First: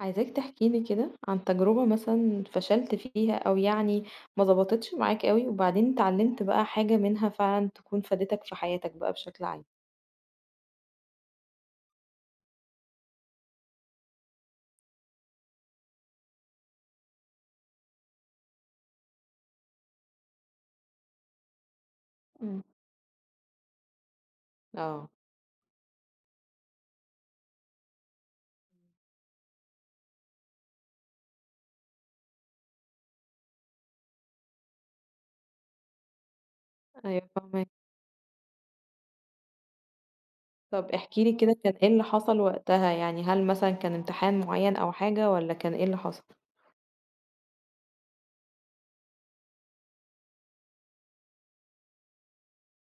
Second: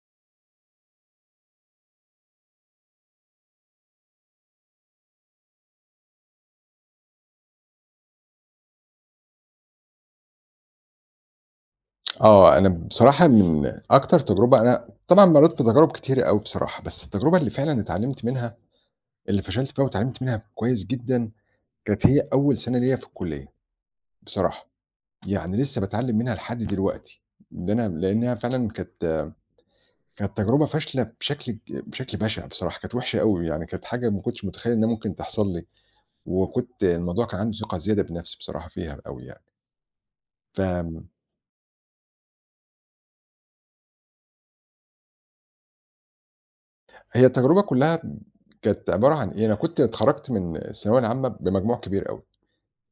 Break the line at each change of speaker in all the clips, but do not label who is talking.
عايزاك تحكي لي كده عن تجربة مثلًا فشلت فيها أو ما ضبطتش معاك أوي، وبعدين اتعلمت بقى حاجة منها فعلًا تكون فادتك في حياتك بقى بشكل عام.
آه، أنا بصراحة من أكتر تجربة أنا طبعًا مرّيت بتجارب كتيرة أوي بصراحة، بس التجربة اللي فعلًا اتعلمت منها، اللي فشلت فيها واتعلمت منها كويس جدًا، كانت هي أول
إمم.
سَنة ليّا في الكُلّية بصراحة،
آه،
يعني لسه باتعلم منها لحد دلوقتي، إن أنا لإنها فعلًا كانت تجربة فاشلة بشكل بشع بصراحة، كانت وحشة أوي، يعني كانت حاجة ما كنتش متخيّل إنها ممكن تحصل لي، وكنت الموضوع
أيوه
كان عندي
فاهماك.
ثقة زيادة بنَفْسي بصراحة فيها أوي يعني،
طب
فآمم
احكِ لي كده كان إيه اللي حصل وقتها، يعني هل مثلًا كان امتحان معين أو حاجة والّا كان إيه اللي حصل؟
هي التجربة كلّها كانت عبارة عن إيه، أنا كنت اتخرّجت من الثانوية العامة بمجموع كبير أوي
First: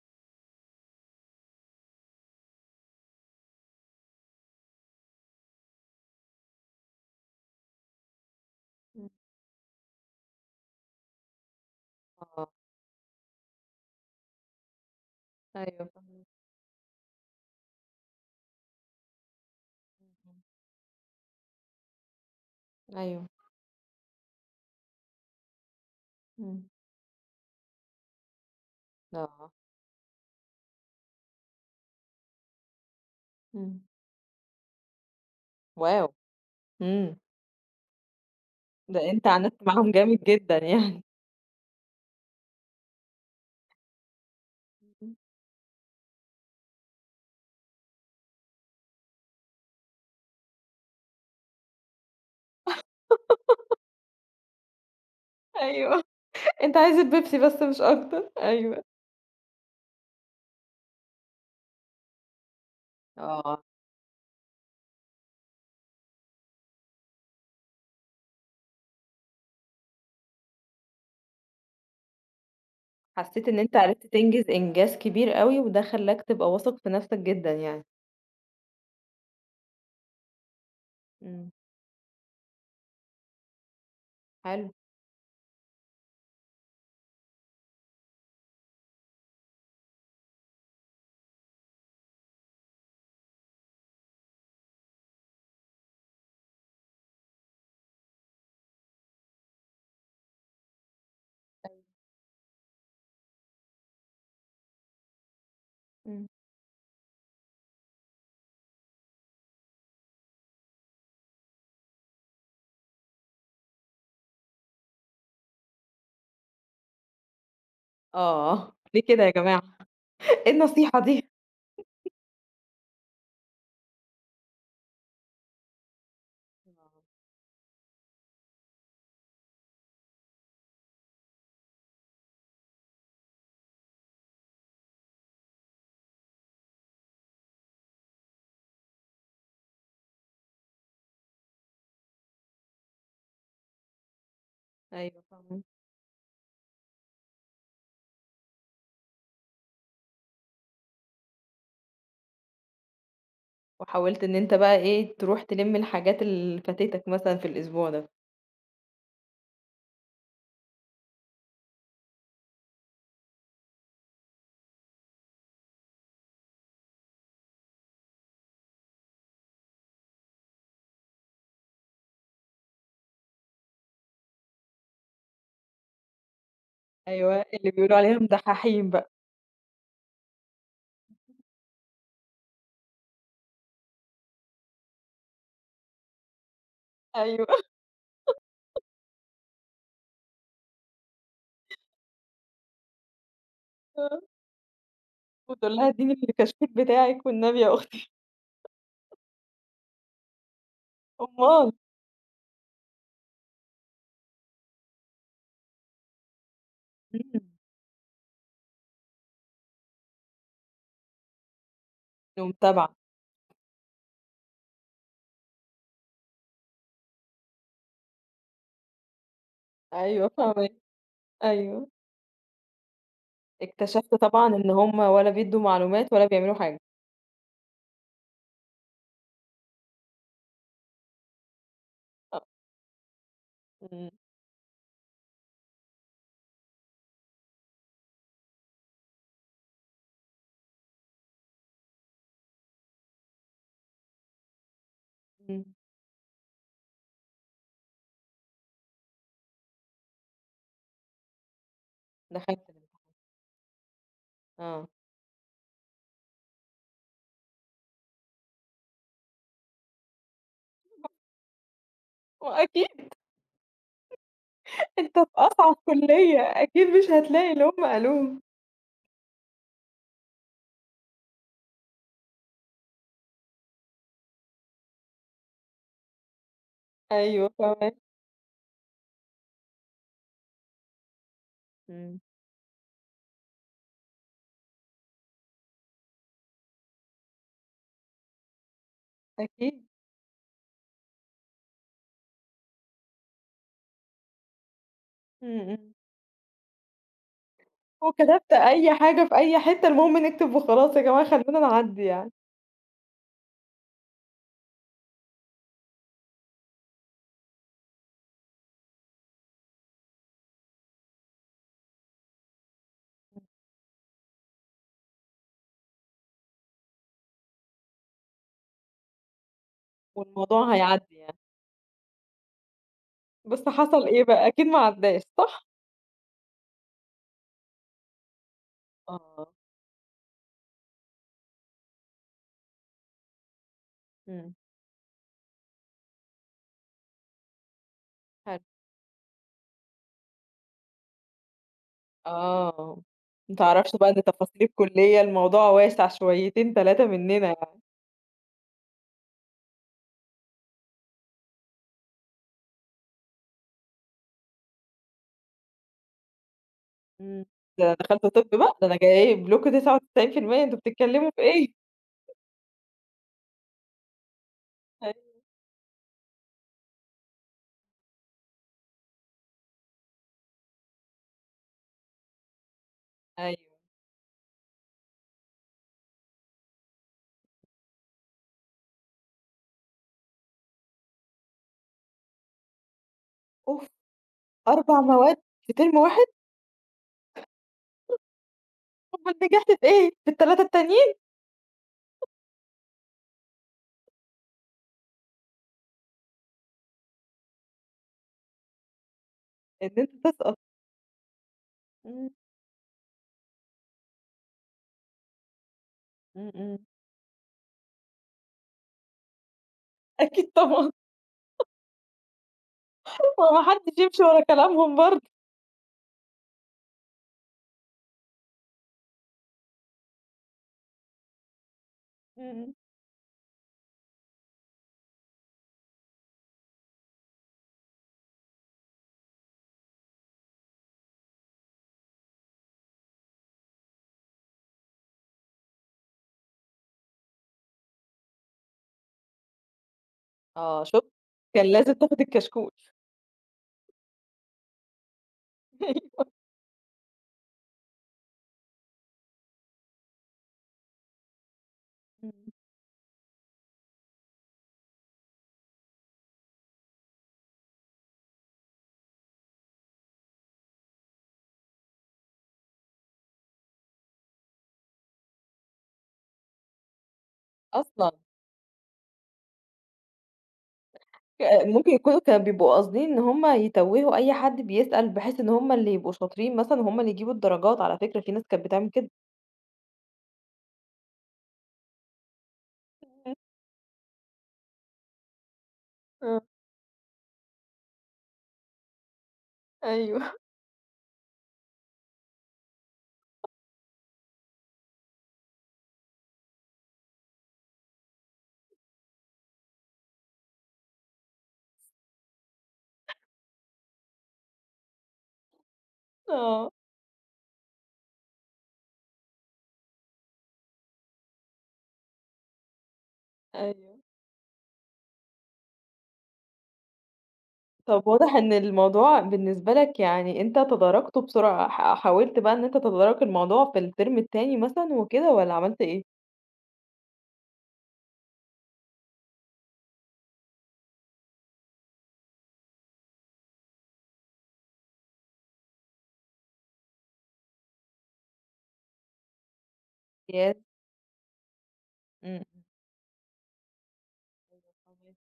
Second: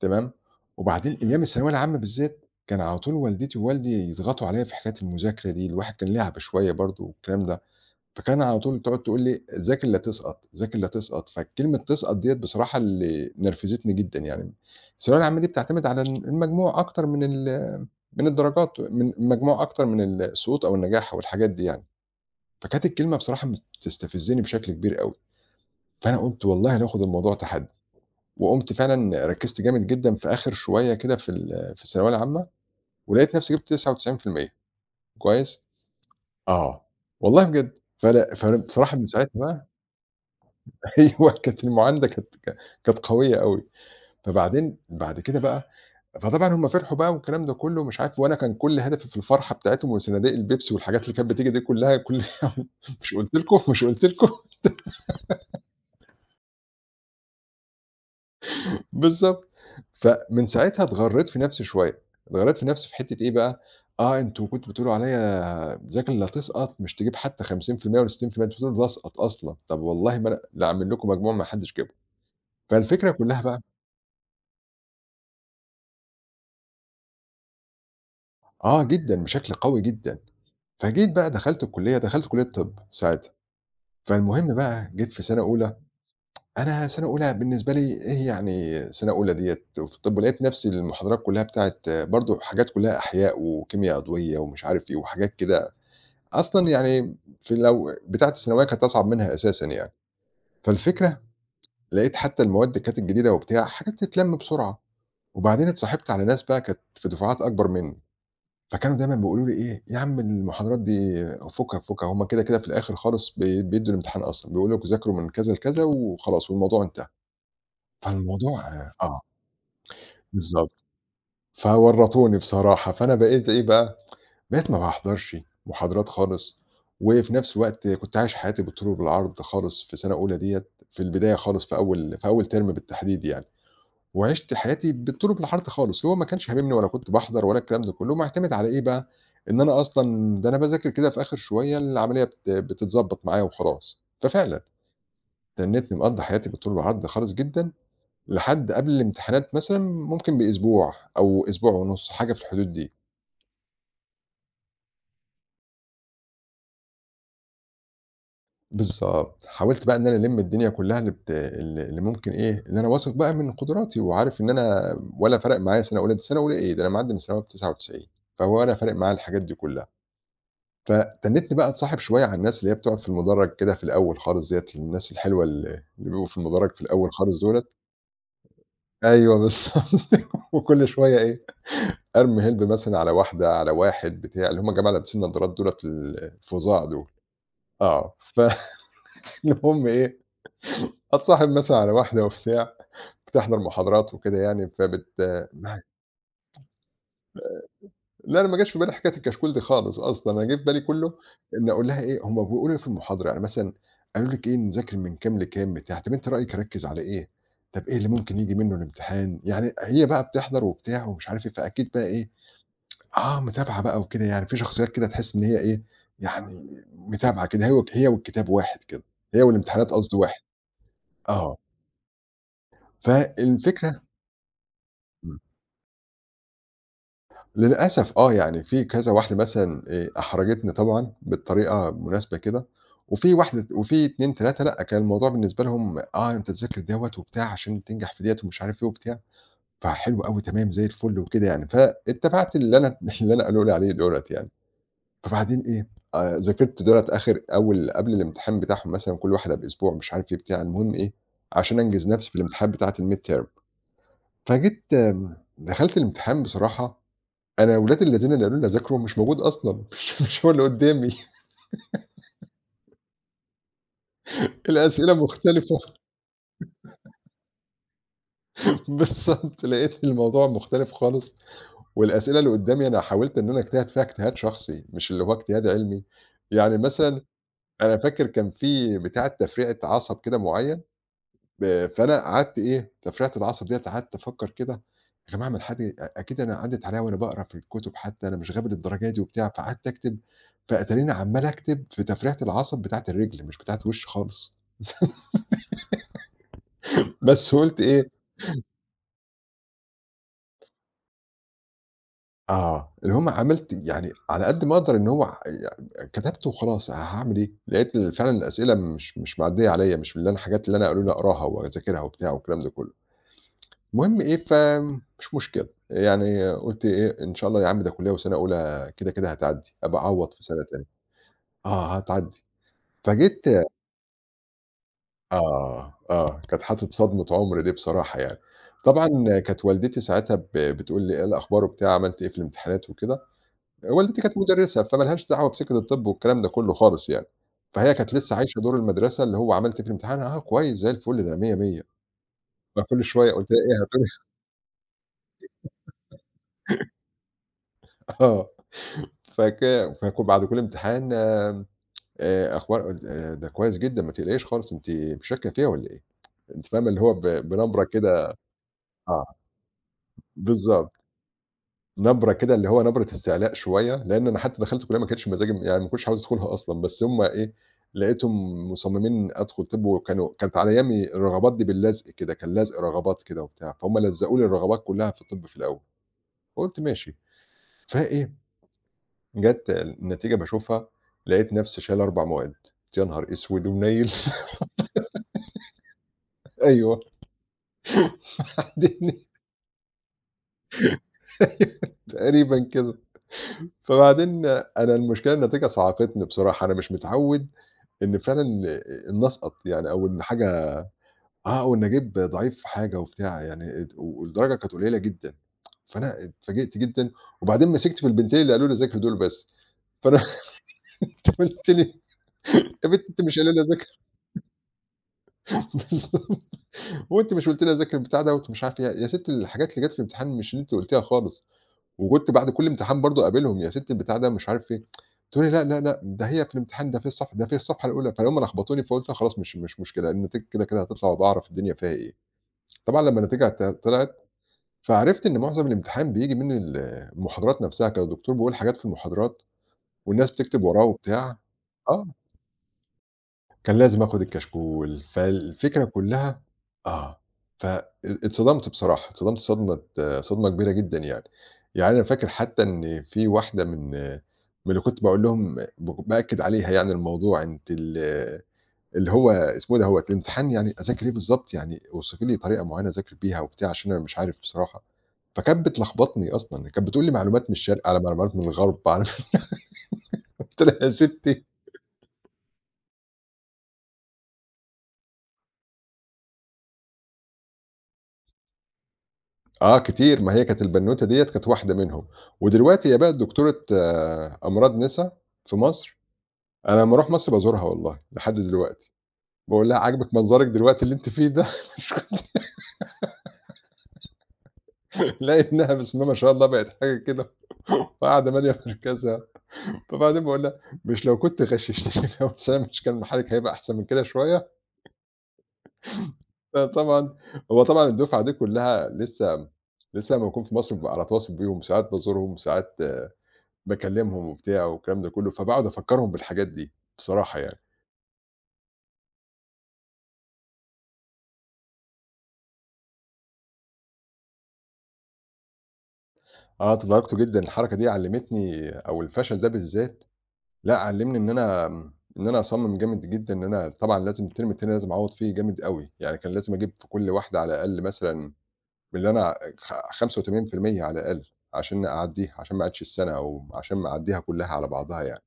تمام، وبعدين أيام الثانوية العامة بالذات كان على طول والدتي ووالدي يضغطوا عليّا في حكاية المذاكرة دي، الواحد كان لِعْب شوية برضه والكلام ده، فكان على طول تقعد
إمم.
تقول لي: "ذاكر لا تسقط، ذاكر لا تسقط." فكلمة تسقط ديّة
آه،
بصراحة اللي نرفزتني جدًا يعني، الثانوية العامة دي بتعتمد
أيوه
على
فاهماك،
المجموع أكتر من ال من الدرجات، من المجموع أكتر من السقوط أو النجاح أو الحاجات دي يعني، فكانت الكلمة
أيوه.
بصراحة بتستفزني بشكل كبير أوي. فأنا قُلت
إمم.
والله ناخد الموضوع تحدّي، وقُمت فعلًا
آه.
ركّزت جامد جدًا في آخر شوية كده في في الثانوية العامة، ولقيت نفسي جِبت
إمم.
99%، كويس؟
واو!
آه،
إمم،
والله بجد. فأنا بصراحة من
ده أنت
ساعتها
عاندت
بقى.
معاهم جامد جدًا يعني.
أيوه كانت المعانده كانت قوية أوي، فبعدين
إمم.
بعد كده بقى فطبعًا هُم فرحوا بقى والكلام ده كلّه ومش عارف، وأنا كان كل هدفي في الفرحة بتاعتهم وصناديق البيبسي والحاجات اللي كانت بتيجي دي كلّها، كل مش قُلت لكم، مش قُلت لكم؟
أيوه، أنت عايز البيبسي بس مش أكتر، أيوه.
بالضبط. فمن ساعتها اتغرّيت في نَفْسي شوية، اتغرّيت في نَفْسي في حتّة إيه بقى،
آه.
آه أنتم كنتم بتقولوا عليّا ذاكر اللي هتسقط، مش تجيب حتى 50% والّا 60%، أنتم بتقولوا باسقط أصلًا، طَب والله ما أنا لا أعمل لكم مجموع ما حدّش جابه. فالفكرة كُلّها
حسيت إن
بقى
أنت عرفت تنجز إنجاز كبير أوي، وده خلّاك تبقى واثق في نفسك جدًا يعني.
آه جدًا، بشكل قوي جدًا. فجيت بقى
إمم،
دخلت الكُلّية، دخلت كُلّية طِب ساعتها، فالمهم
حلو.
بقى جيت في سَنة أولى، أنا سنة أولى بالنسبة لي إيه يعني، سنة أولى ديّة وفي طِب ولقيت نَفْسي المحاضرات كُلّها بتاعة برضه حاجات كُلّها أحياء وكيميا عضوية ومش عارف إيه وحاجات كده، أصلًا يعني في لو بتاعة الثانوية كانت أصعب منها أساسًا يعني. فالفكرة لقيت حتّى المواد كانت الجديدة وبتاع، حاجات تتلَم بسرعة. وبعدين اتصاحبت على
إمم.
ناس بقى كانت في دفعات أكبر منّي، فكانوا دايمًا بيقولوا لي إيه: "يا عم المحاضرات دي فُكها، فُكها هم كده، كده في الآخر خالص بيدّوا الامتحان أصلًا، بيقولوا لكم ذاكروا من كذا لكذا وخلاص والموضوع انتهى." فالموضوع
آه، ليه
آه.
كده يا جماعة؟ إيه
بالضبط،
النصيحة دي؟
فورّطوني بصراحة، فأنا بقيت إيه بقى، بقيت ما باحضرش محاضرات خالص، وفي نفس الوقت كنت عايش حياتي بالطول وبالعرض خالص في سنة أولى ديّة، في البداية خالص في أول ترم بالتحديد يعني، وعِشت حياتي بالطول وبالعرض خالص، اللي هو ما كانش هاممني ولا كنت باحضر ولا الكلام ده كلّه، معتمد على إيه بقى، إن أنا أصلًا ده أنا باذاكر كده في آخر شوية العملية بتتضبّط معايا وخلاص، ففعلًا
أيوه فاهماك.
تنّتني مقضّي حياتي بالطول وبالعرض خالص جدًا لحد قبل الامتحانات مثلًا ممكن بأسبوع أو أسبوع ونُص، حاجة في الحدود دي.
وحاولت إن أنت بقى إيه، تروح تلِم الحاجات اللي فاتتك مثلًا في الأسبوع ده.
بالضبط. حاولت بقى إن أنا ألِم الدنيا كلّها اللي بت ال اللي ممكن إيه، اللي أنا واثق بقى من قدراتي وعارف إن أنا ولا فارق معايا سَنة أولى، دي سَنة أولى إيه، ده أنا معدّي من الثانوية ب99، فولا فارق معايا الحاجات دي كلّها. فتنّيتني بقى أتصاحب شوية على الناس اللي هي بتقعد في المدرج كده في الأول خالص ديّة، الناس الحلوة اللي بيبقوا في المدرج في الأول خالص
أيوه،
دُولة.
اللي بيقولوا عليهم دحّاحين بقى.
أيوه بالضبط. وكل شوية إيه، أرمي هيلب مثلًا على واحدة، على واحد، بتاع اللي هُم الجماعة اللي لابسين نضارات دُولة الفُظاع دول،
أيوه،
آه، فالمهم إيه، أتصاحب مثلًا على واحدة وبتاع، بتحضر محاضرات
آه،
وكده يعني،
وتقول
معاك.
لها ادّيني الكشكول بتاعِك والنبي يا أختي.
لا أنا ما جاش في بالي حكاية الكشكول دي خالص أصلًا، أنا جه في بالي كُلّه إني
أُمّال!
أقول لها إيه، هُم بيقولوا إيه في المحاضرة، يعني مثلًا قالوا لِك إيه نذاكر من كام لكام بتاع، طب أنتِ رأيِك أركّز على إيه،
إمم،
طب إيه اللي ممكن ييجي منه الامتحان، يعني هي بقى بتحضر وبتاع ومش عارف إيه، فأكيد بقى إيه،
ومتابعة.
آه، متابعة بقى وكده يعني، في شخصيات كده تحس إن هي إيه، يعني متابعة كده، هي والكتاب واحد كده، هي والامتحانات قصدي
أيوه
واحد،
فاهماك،
آه،
أيوه.
فالفكرة
اكتشفت طبعًا إن هُم ولا
إمم،
بيدّوا معلومات ولا بيعملوا حاجة.
للأسف آه، يعني في كذا واحدة مثلًا أحرجتني طبعًا بالطريقة المناسبة
آه،
كده، وفي واحدة وفي
إمم،
2، 3 لأ، كان الموضوع بالنسبة لهم آه، أنت تذاكر دوّة وبتاع عشان تنجح في ديّة ومش عارف إيه وبتاع، فحلو أوي تمام زي الفل وكده يعني، فاتبعت اللي أنا اللي أنا قالوا لي عليه دُولَة يعني. فبعدين
إمم.
إيه، ذاكرت دولة آخر أول قبل الامتحان بتاعهم مثلًا كل واحدة بأسبوع مش عارف إيه بتاع، المهم إيه، عشان أنجز نفسي في
دخلت
الامتحانات
منها،
بتاعة الmidterm. فجيت
آه.
دخلت الامتحان بصراحة. أنا ولاد الذين اللي قالوا لي أذاكره مش موجود أصلًا، مش هو اللي قدّامي.
وأكيد
الأسئلة
أنت في أصعب
مختلفة.
كلية، أكيد مش هتلاقي اللي هم قالوه.
بالضبط، لقيت الموضوع مختلف خالص، والأسئلة اللي قدّامي أنا حاولت إن أنا أجتهد فيها اجتهاد شخصي، مش اللي هو اجتهاد علمي، يعني مثلًا
أيوه فاهماكِ،
أنا فاكر كان في بتاعة تفريعة عصب كده معين
إمم.
فأنا قعدت إيه، تفرقة العصب ديّة قعدت أفكّر كده، يا جماعة ما الحاجة أكيد أنا عدِّت عليَّ وأنا باقرا في الكتب حتى، أنا مش غبي للدرجة دي وبتاع،
أكيد.
فقعدت أكتب، فأتاريني عمّال أكتب في تفرقة العصب بتاعة الرِجل مش بتاعة الوِش خالص،
إمم، إمم.
بس قُلت إيه
وكتبت أي حاجة في أي حتة، المهم نكتب وخلاص يا جماعة خلّونا نعدّي يعني.
آه، اللي هم عملت يعني على قد ما أقدر إن هو ع ي كتبت وخلاص هاعمل إيه، لقيت ال فعلًا الأسئلة مش معديّة عليَّ، مش من اللي أنا الحاجات اللي أنا قالوا لي أقراها وأذاكرها وبتاع والكلام ده كلّه. المهم إيه، فمش مشكلة، يعني قُلت إيه، إن شاء الله يا عم ده كُلّية وسَنة أولى كده، كده هتعدّي، أبقى أعوّض في سَنة
والموضوع
تانية.
هيعدّي يعني.
آه، هتعدّي. فجيت
بس حصل إيه بقى، أكيد ما عدّاش، صح؟
كانت حاطط صدمة عُمر دي بصراحة يعني. طبعًا
آه،
كانت والدتي ساعتها بتقول لي: "إيه الأخبار وبتاع، عملت إيه في الامتحانات وكده؟" والدتي كانت
إمم،
مُدرِّسة، فما لهاش دعوة بسِكَك الطِب والكلام ده كُلّه خالص يعني. فهي كانت لسّه عايشة
حلو،
دور المدرسة اللي هو عملت إيه في الامتحان، "آه، كويس زي الفُل، ده مِيّة، مِيّة."
آه،
فكل شوية قُلت
ما
لها إيه،
تعرفش
هتقول لي
بقى إن تفاصيل الكلية الموضوع واسع شويتين 3 مننا يعني.
آه، فك فك بعد كل امتحان أخبار ال ده كويس جدًا، ما تقلقيش خالص، أنتِ مش شاكة فيها والّا إيه؟ أنتِ فاهمة اللي هو
إمم.
بنبرة
ده أنا دخلت
كده
طِب بقى، ده أنا
آه،
جايب لكم 99% أنتم
بالضبط،
بتتكلموا في إيه؟
نبرة كده اللي هو نبرة استعلاء شوية، لإن أنا حتى دخلت كلية ما كانش مزاجي يعني ما كنتش عاوز أدخلها أصلًا، بس هُم إيه، لقيتهم مصممين أدخل طِب وكانوا كانت على أيامي الرغبات دي باللزق كده، كان لزق رغبات كده وبتاع،
أيوه.
فهُم لزقوا لي الرغبات كلها في الطِب في الأول، فقُلت ماشي، فإيه، جات النتيجة باشوفها، لقيت نفسي شايل 4 مواد، قُلت يا نهار أسود
أوف!
ونيل!
4 مواد في ترم واحد!
أيوه.
أمّال نجحت في إيه؟ في ال3 التانيين؟
أيوه تقريبًا كده. فبعدين أنا المشكلة النتيجة صعقتني بصراحة، أنا مش متعوّد إن فعلًا إن أسقط يعني
إن
أو
أنت
إن
تسقط.
حاجة آه، وإن أجيب
إمم.
ضعيف في حاجة وبتاع يعني ات والدرجة كانت قليلة جدًا، فأنا
إمم،
اتفاجئت
إمم.
جدًا وبعدين مسكت في البنتين اللي قالوا لي أذاكر دول بس، فأنا
أكيد طبعًا،
قُلت لي يا بنتي أنتِ مش
ما
قايلة
هو
لي
ما
أذاكر.
حدش يمشي ورا كلامهم برضه.
بالضبط، وأنتِ مش قُلتِ لي أذاكر البتاع دوّة ومش عارف إيه، يا ستّي الحاجات اللي جات في الامتحان مش اللي أنتِ قُلتيها خالص. وكنت بعد
إمم،
كل
إمم.
امتحان برضه أقابلهم، "يا ستّي البتاع ده مش عارف إيه." تقول لي: "لأ، لأ، لأ، ده هي في الامتحان ده في الصفحة ده في الصفحة الأولى." فهُم لخبطوني فقُلت خلاص مش مشكلة، النتيجة كده، كده هتطلع وباعرف الدنيا فيها إيه. طبعًا لمّا النتيجة طلعت، فعرفت إن معظم الامتحان بييجي من المحاضرات نفسها، كان الدكتور بيقول حاجات في المحاضرات والناس بتكتب وراه
آه، شُفت،
وبتاع.
كان لازم
آه.
تاخد الكشكول.
كان لازم آخُد الكشكول، فالفكرة كُلّها آه. ف أ اتصدمت بصراحة، اتصدمت صدمة كبيرة جدًا يعني. يعني أنا فاكر
إمم.
حتّى إن في واحدة من اللي كنت باقول لهم بأكّد عليها يعني الموضوع، أنتِ اللي هو اسمه إيه دوّة، الامتحان يعني أذاكر إيه بالضبط، يعني اوصفي لي طريقة معيّنة أذاكر بيها وبتاع عشان أنا مش عارف بصراحة. فكانت بتلخبطني أصلًا، كانت بتقول لي معلومات من الشرق على
أصلًا،
معلومات من الغرب على قُلت لها يا سِتّي
ممكن يكونوا كانوا بيبقوا قاصدين إن هُم يتوّهوا أي حد بيسأل بحيث إن هُم اللي يبقوا شاطرين مثلًا، هُم اللي يجيبوا الدرجات، على فكرة في ناس كانت بتعمل كده.
آه كتير، ما هي كانت البنوتة ديّة كانت واحدة منهم، ودلوقتي هي بقت
إمم.
دكتورة آه، أمراض نِسا في مصر،
آه.
أنا لمّا أروح مصر بازورها والله لحد دلوقتي، باقول لها: "عاجبِك
أيوه،
منظرِك دلوقتي اللي أنتِ فيه ده؟" ألاقي إنها بسم الله ما شاء الله بقت حاجة كده وقاعدة مالية مركزها، فبعدين باقول لها: "مش لو كنت غششتيني لو سامح كان حالِك هيبقى أحسن من كده شوية؟"
آه،
فطبعًا هو طبعًا الدفعة دي كلها لسه لمّا باكون في مصر بابقى على تواصل بيهم، ساعات بازورهم، ساعات
أيوه.
باكلّمهم وبتاع والكلام ده كلّه، فباقعد أفكّرهم بالحاجات دي بصراحة يعني.
طب واضح إن الموضوع بالنسبة لك يعني أنت تداركته بسرعة، حاولت بقى إن أنت تتدارك الموضوع في الترم التاني مثلًا وكده والّا عملت إيه؟
أنا تداركته جدًا الحركة دي علّمتني أو الفشل ده بالذات، لأ علّمني إن أنا إن أنا أصمّم جامد جدًا إن أنا طبعًا لازم الترم التاني لازم أعوّض فيه جامد أوي، يعني كان لازم أجيب في كل واحدة على الأقل مثلًا من اللي أنا
امتياز،
85% على الأقل عشان أعدّيها، عشان ما
إمم،
أعيدش السَنة أو عشان ما أعدّيها كلّها على
أيوه
بعضها
فاهماكِ.
يعني.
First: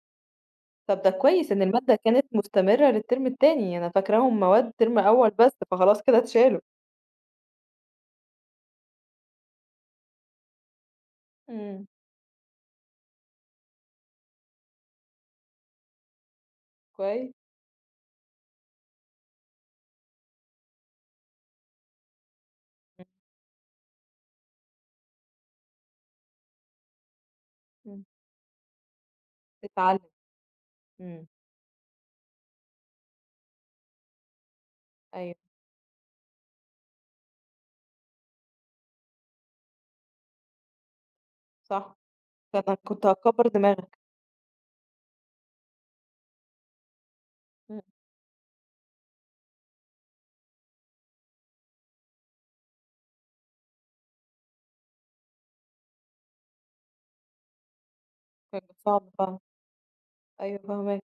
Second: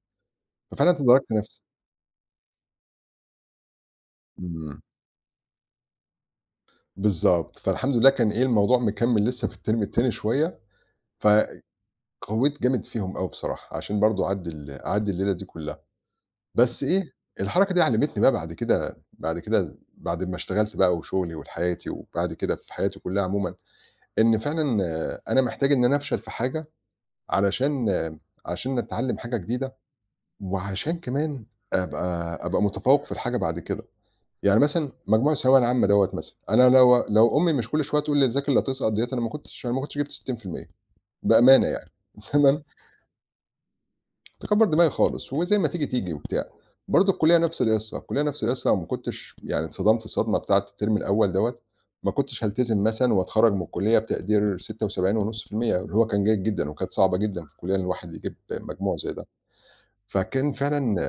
ففعلًا
طب ده
تداركت
كويس
نفسي.
إن المادة كانت مستمرة للترم التاني، أنا فاكراهم مواد
إمم،
ترم أول بس، فخلاص كده اتشالوا.
بالضبط، فالحمد لله كان إيه الموضوع مكمّل لسه في الترم التاني شوية، ف
إمم،
قوّيت جامد فيهم أوي بصراحة، عشان برضه أعدّي الليلة دي كلّها، بس إيه،
كويس،
الحركة دي علّمتني بقى بعد كده بعد كده بعد ما اشتغلت بقى وشغلي ولحياتي وبعد كده في حياتي
إمم.
كلّها عمومًا، إن فعلًا أنا محتاج إن أنا أفشل في حاجة علشان
إمم،
علشان أتعلّم حاجة جديدة،
تتعلم،
وعشان
إمم،
كمان أبقى متفوّق في الحاجة بعد كده، يعني مثلًا مجموع
أيوه
الثانوية العامة دوّة مثلًا، أنا لو أمي مش كل شوية تقول لي ذاكر لا تسقط ديّة أنا ما كنتش جِبت 60% بأمانة يعني
صح،
تمام،
فأنا كنت هتكبر دماغك،
تكبّر دماغي خالص، وزي ما تيجي، تيجي وبتاع. برضه الكُلّية نفْس
إمم،
القِصّة، الكُلّية نفْس القِصّة وما كنتش يعني اتصدمت الصدمة بتاعة الترم الأول دوّة، ما كنتش هالتزم مثلًا وأتخرّج من الكُلّية بتقدير 76.5% اللي هو كان جيد جدًا، وكانت صعبة جدًا في الكُلّية إن الواحد يجيب
كان
مجموع
صعب
زي ده.
فعلًا،
فكان
أيوه
فعلًا
فاهماك.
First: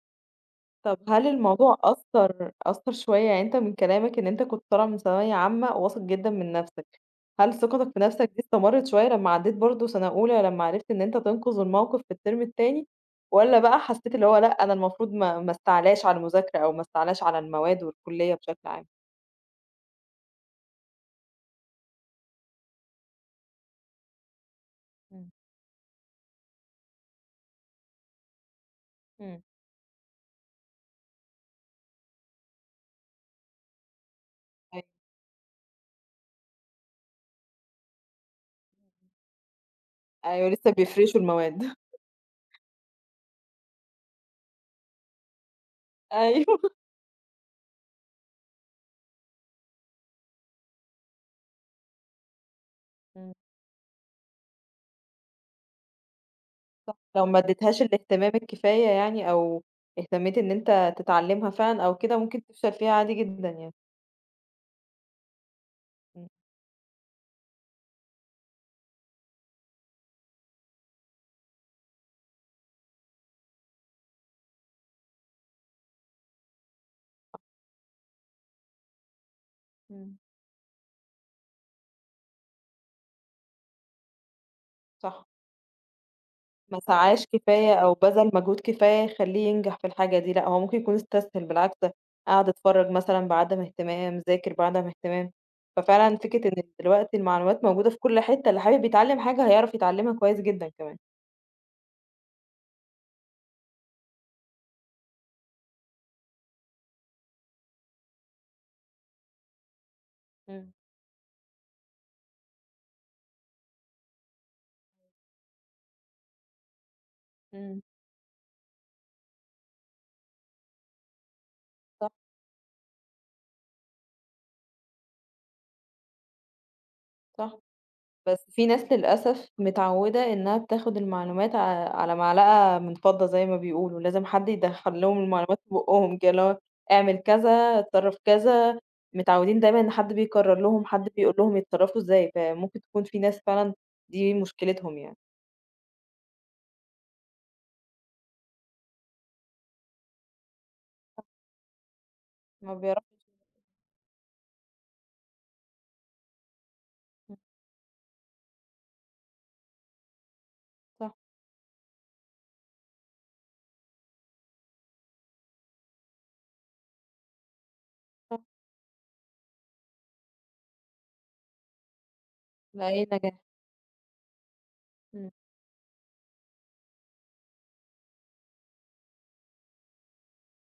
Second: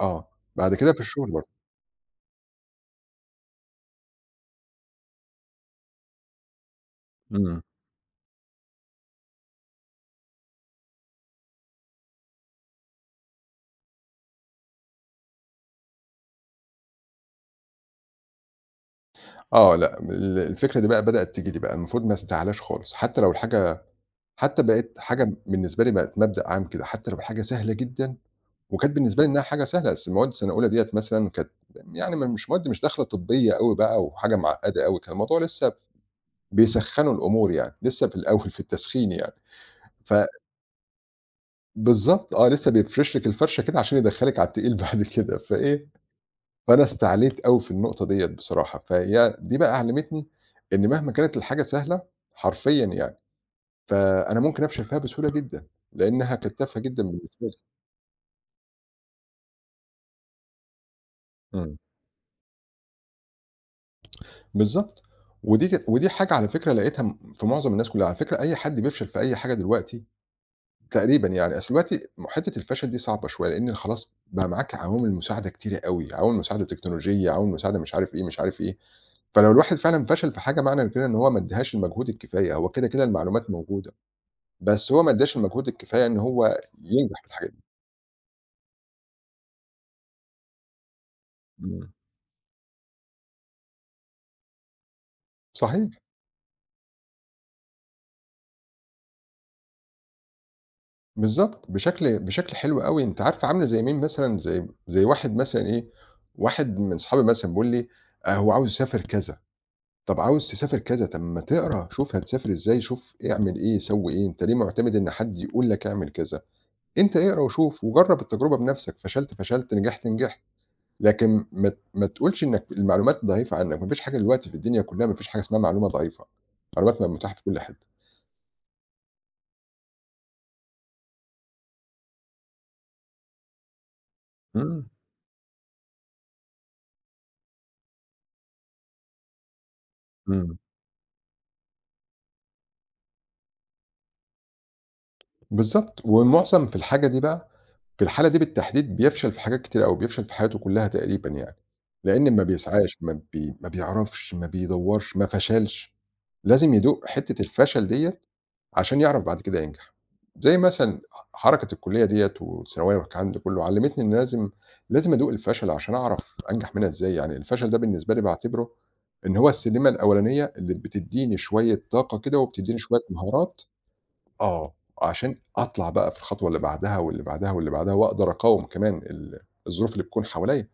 آه، بعد كده
طب
في
هل
الشغل برضه.
الموضوع أثّر شوية يعني أنت من كلامك إن أنت كنت طالع من ثانوية عامة واثق جدًا من نَفْسك، هل
إمم.
ثقتك في نَفْسك دي استمرّت شوية لمّا عدّيت برضه سَنة أولى لمّا عرفت إن أنت تنقذ الموقف في الترم التاني، والّا بقى حسّيت اللي هو لأ أنا المفروض ما استعلاش على المذاكرة أو ما استعلاش على المواد والكلية بشكل عام؟
آه، لأ، الفكرة دي بقى بدأت تيجي لي بقى، المفروض ما أستعلاش خالص، حتى لو الحاجة حتى بقت
إمم،
حاجة بالنسبة لي بقت مبدأ عام كده، حتى لو الحاجة سهلة جدًا وكانت بالنسبة لي إنها
إمم.
حاجة سهلة، أصل مواد سنة أولى ديّة مثلًا كانت يعني م مش مواد مش داخلة طبية أوي بقى وحاجة
أيوه،
معقدة أوي، كان الموضوع لسه بيسخّنوا الأمور يعني، لسه في الأول في التسخين يعني، ف
أيوه لسه بيفرشوا المواد
بالضبط آه، لسه بيفرش لِك الفرشة كده عشان يدخّلِك على التقيل بعد كده، فإيه،
أيوه
فأنا استعليت أوي في النقطة ديّة بصراحة، فهي دي بقى علّمتني إن مهما كانت الحاجة سهلة حرفيًا يعني،
إمم.
فأنا ممكن أفشل فيها بسهولة جدًا، لإنها كانت تافهة
صح،
جدًا
لو
بالنسبة
ما
لي.
اديتهاش الاهتمام الكفاية يعني أو اهتميت إن أنت تتعلمها
إمم.
فعلًا أو كده ممكن تفشل فيها عادي جدًا يعني.
بالضبط. ودي
إمم.
حاجة على فكرة لقيتها م في معظم الناس كلّها، على فكرة أي حد بيفشل في أي حاجة دلوقتي تقريبًا يعني، أصل دلوقتي حتّة الفشل دي صعبة شوية، لإن خلاص بقى معاك عوامل مساعدة كتيرة أوي، عوامل مساعدة تكنولوجية، عوامل مساعدة مش عارف إيه، مش عارف إيه، فلو الواحد فعلًا
إمم،
فشل في حاجة معنى كده إن هو ما ادّاهاش المجهود الكفاية، هو كده، كده المعلومات موجودة، بس هو ما
صح،
ادّاش المجهود الكفاية إن هو
ما
ينجح
سعاش
في الحاجة دي.
كفاية أو بذل مجهود كفاية يخلّيه ينجح في الحاجة دي، لأ هو ممكن يكون استسهل بالعكس
إمم،
ده قعد اتفرّج مثلًا بعدم اهتمام، ذاكر بعدم اهتمام،
صحيح.
ففعلًا فكرة إن دلوقتي المعلومات موجودة في كل حتة، اللي حابب يتعلّم حاجة هيعرف يتعلّمها كويس جدًا كمان.
بالضبط، بشكل حلو أوي، أنتِ عارفة عاملة زي مين مثلًا، زي واحد مثلًا إيه، واحد من صحابي مثلًا بيقول لي: "هو عاوز يسافر كذا." طَب عاوز
إمم.
تسافر كذا، طَب ما تقرا، شوف هتسافر إزاي، شوف اعمل إيه، سوّي إيه، أنت ليه معتمد إن حد يقول لك اعمل كذا؟ أنت اقرا
إمم،
وشوف وجرّب التجربة بنفسك، فشلت، فشلت، نجحت، نجحت، لكن ما
صح،
تقولش إنك المعلومات ضعيفة عنك، ما فيش حاجة دلوقتي في الدنيا كلّها ما فيش حاجة اسمها معلومة ضعيفة، المعلومات بقت متاحة في كل
صح.
حتّة.
بس في ناس للأسف متعودة إنها بتاخد المعلومات على معلقة من فضة زي ما بيقولوا، لازم حد
إمم،
يدخّل لهم المعلومات في بُقّهم كده، اللي هو اعمل كذا، اتصرّف كذا، متعودين دايمًا إن حد بيقرر
إمم،
لهم، حد بيقول لهم يتصرّفوا إزاي، فممكن تكون في ناس فعلًا دي مشكلتهم يعني،
بالضبط، والمُعظم في الحاجة دي بقى في الحالة دي بالتحديد بيفشل في حاجات كتيرة أوي، بيفشل في حياته كلّها تقريبًا يعني، لإن ما
ما
بيسعاش،
بيعرفش
ما بيعرفش، ما بيدوّرش، ما فشلش، لازم يدوق
إمم،
حتّة الفشل ديّة عشان يعرف بعد كده ينجح، زي مثلًا
صح،
حركة الكلية ديّة والثانوية والكلام ده كلّه علّمتني إن لازم أدوق الفشل عشان أعرف أنجح منها إزاي، يعني الفشل ده بالنسبة لي
صح،
باعتبره إن هو السلِّمة الأولانية اللي بتدّيني شوية طاقة كده وبتدّيني شوية
لأي نجاح،
مهارات آه،
إمم،
عشان أطلع بقى في الخطوة اللي بعدها واللي بعدها واللي بعدها، وأقدر أقاوم كمان الظروف اللي بتكون حواليّا،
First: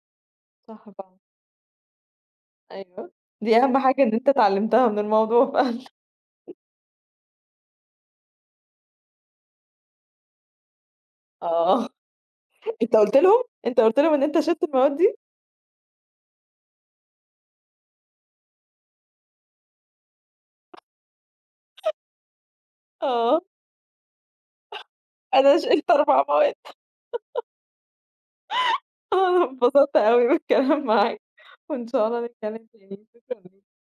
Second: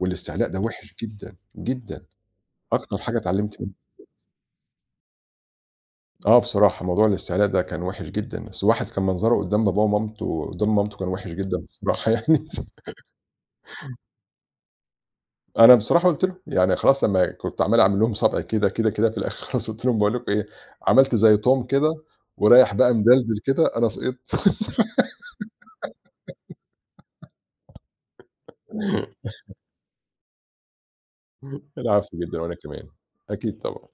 والاستعلاء ده
صح
وِحِش
فعلًا،
جدًا، جدًا، أكتر
أيوه،
حاجة
دي
اتعلمت منه
أهم حاجة إن أنت اتعلّمتها من الموضوع فعلًا،
آه بصراحة موضوع الاستعلاء ده كان وِحِش جدًا، بس الواحد كان منظره قدّام باباه ومامته قدّام مامته كان وِحِش جدًا
آه،
بصراحة يعني،
أنت قُلت لهم؟ أنت قُلت لهم إن أنت شِلت المواد دي؟
أنا بصراحة قُلت لهم يعني خلاص لمّا كنت عمّال أعمل لهم صَبْع كده، كده، كده في الآخر خلاص قُلت لهم باقول لكم إيه، عملت زي توم كده ورايح بقى مدلدل
آه.
كده أنا سقطت.
أنا شِلت 4 مواد أنا اتبسطت أوي بالكلام معاك، وإن شاء
العفو
الله
جدًا وأنا
نتكلم
كمان،
تاني، شكرًا
أكيد
ليك.
طبعًا.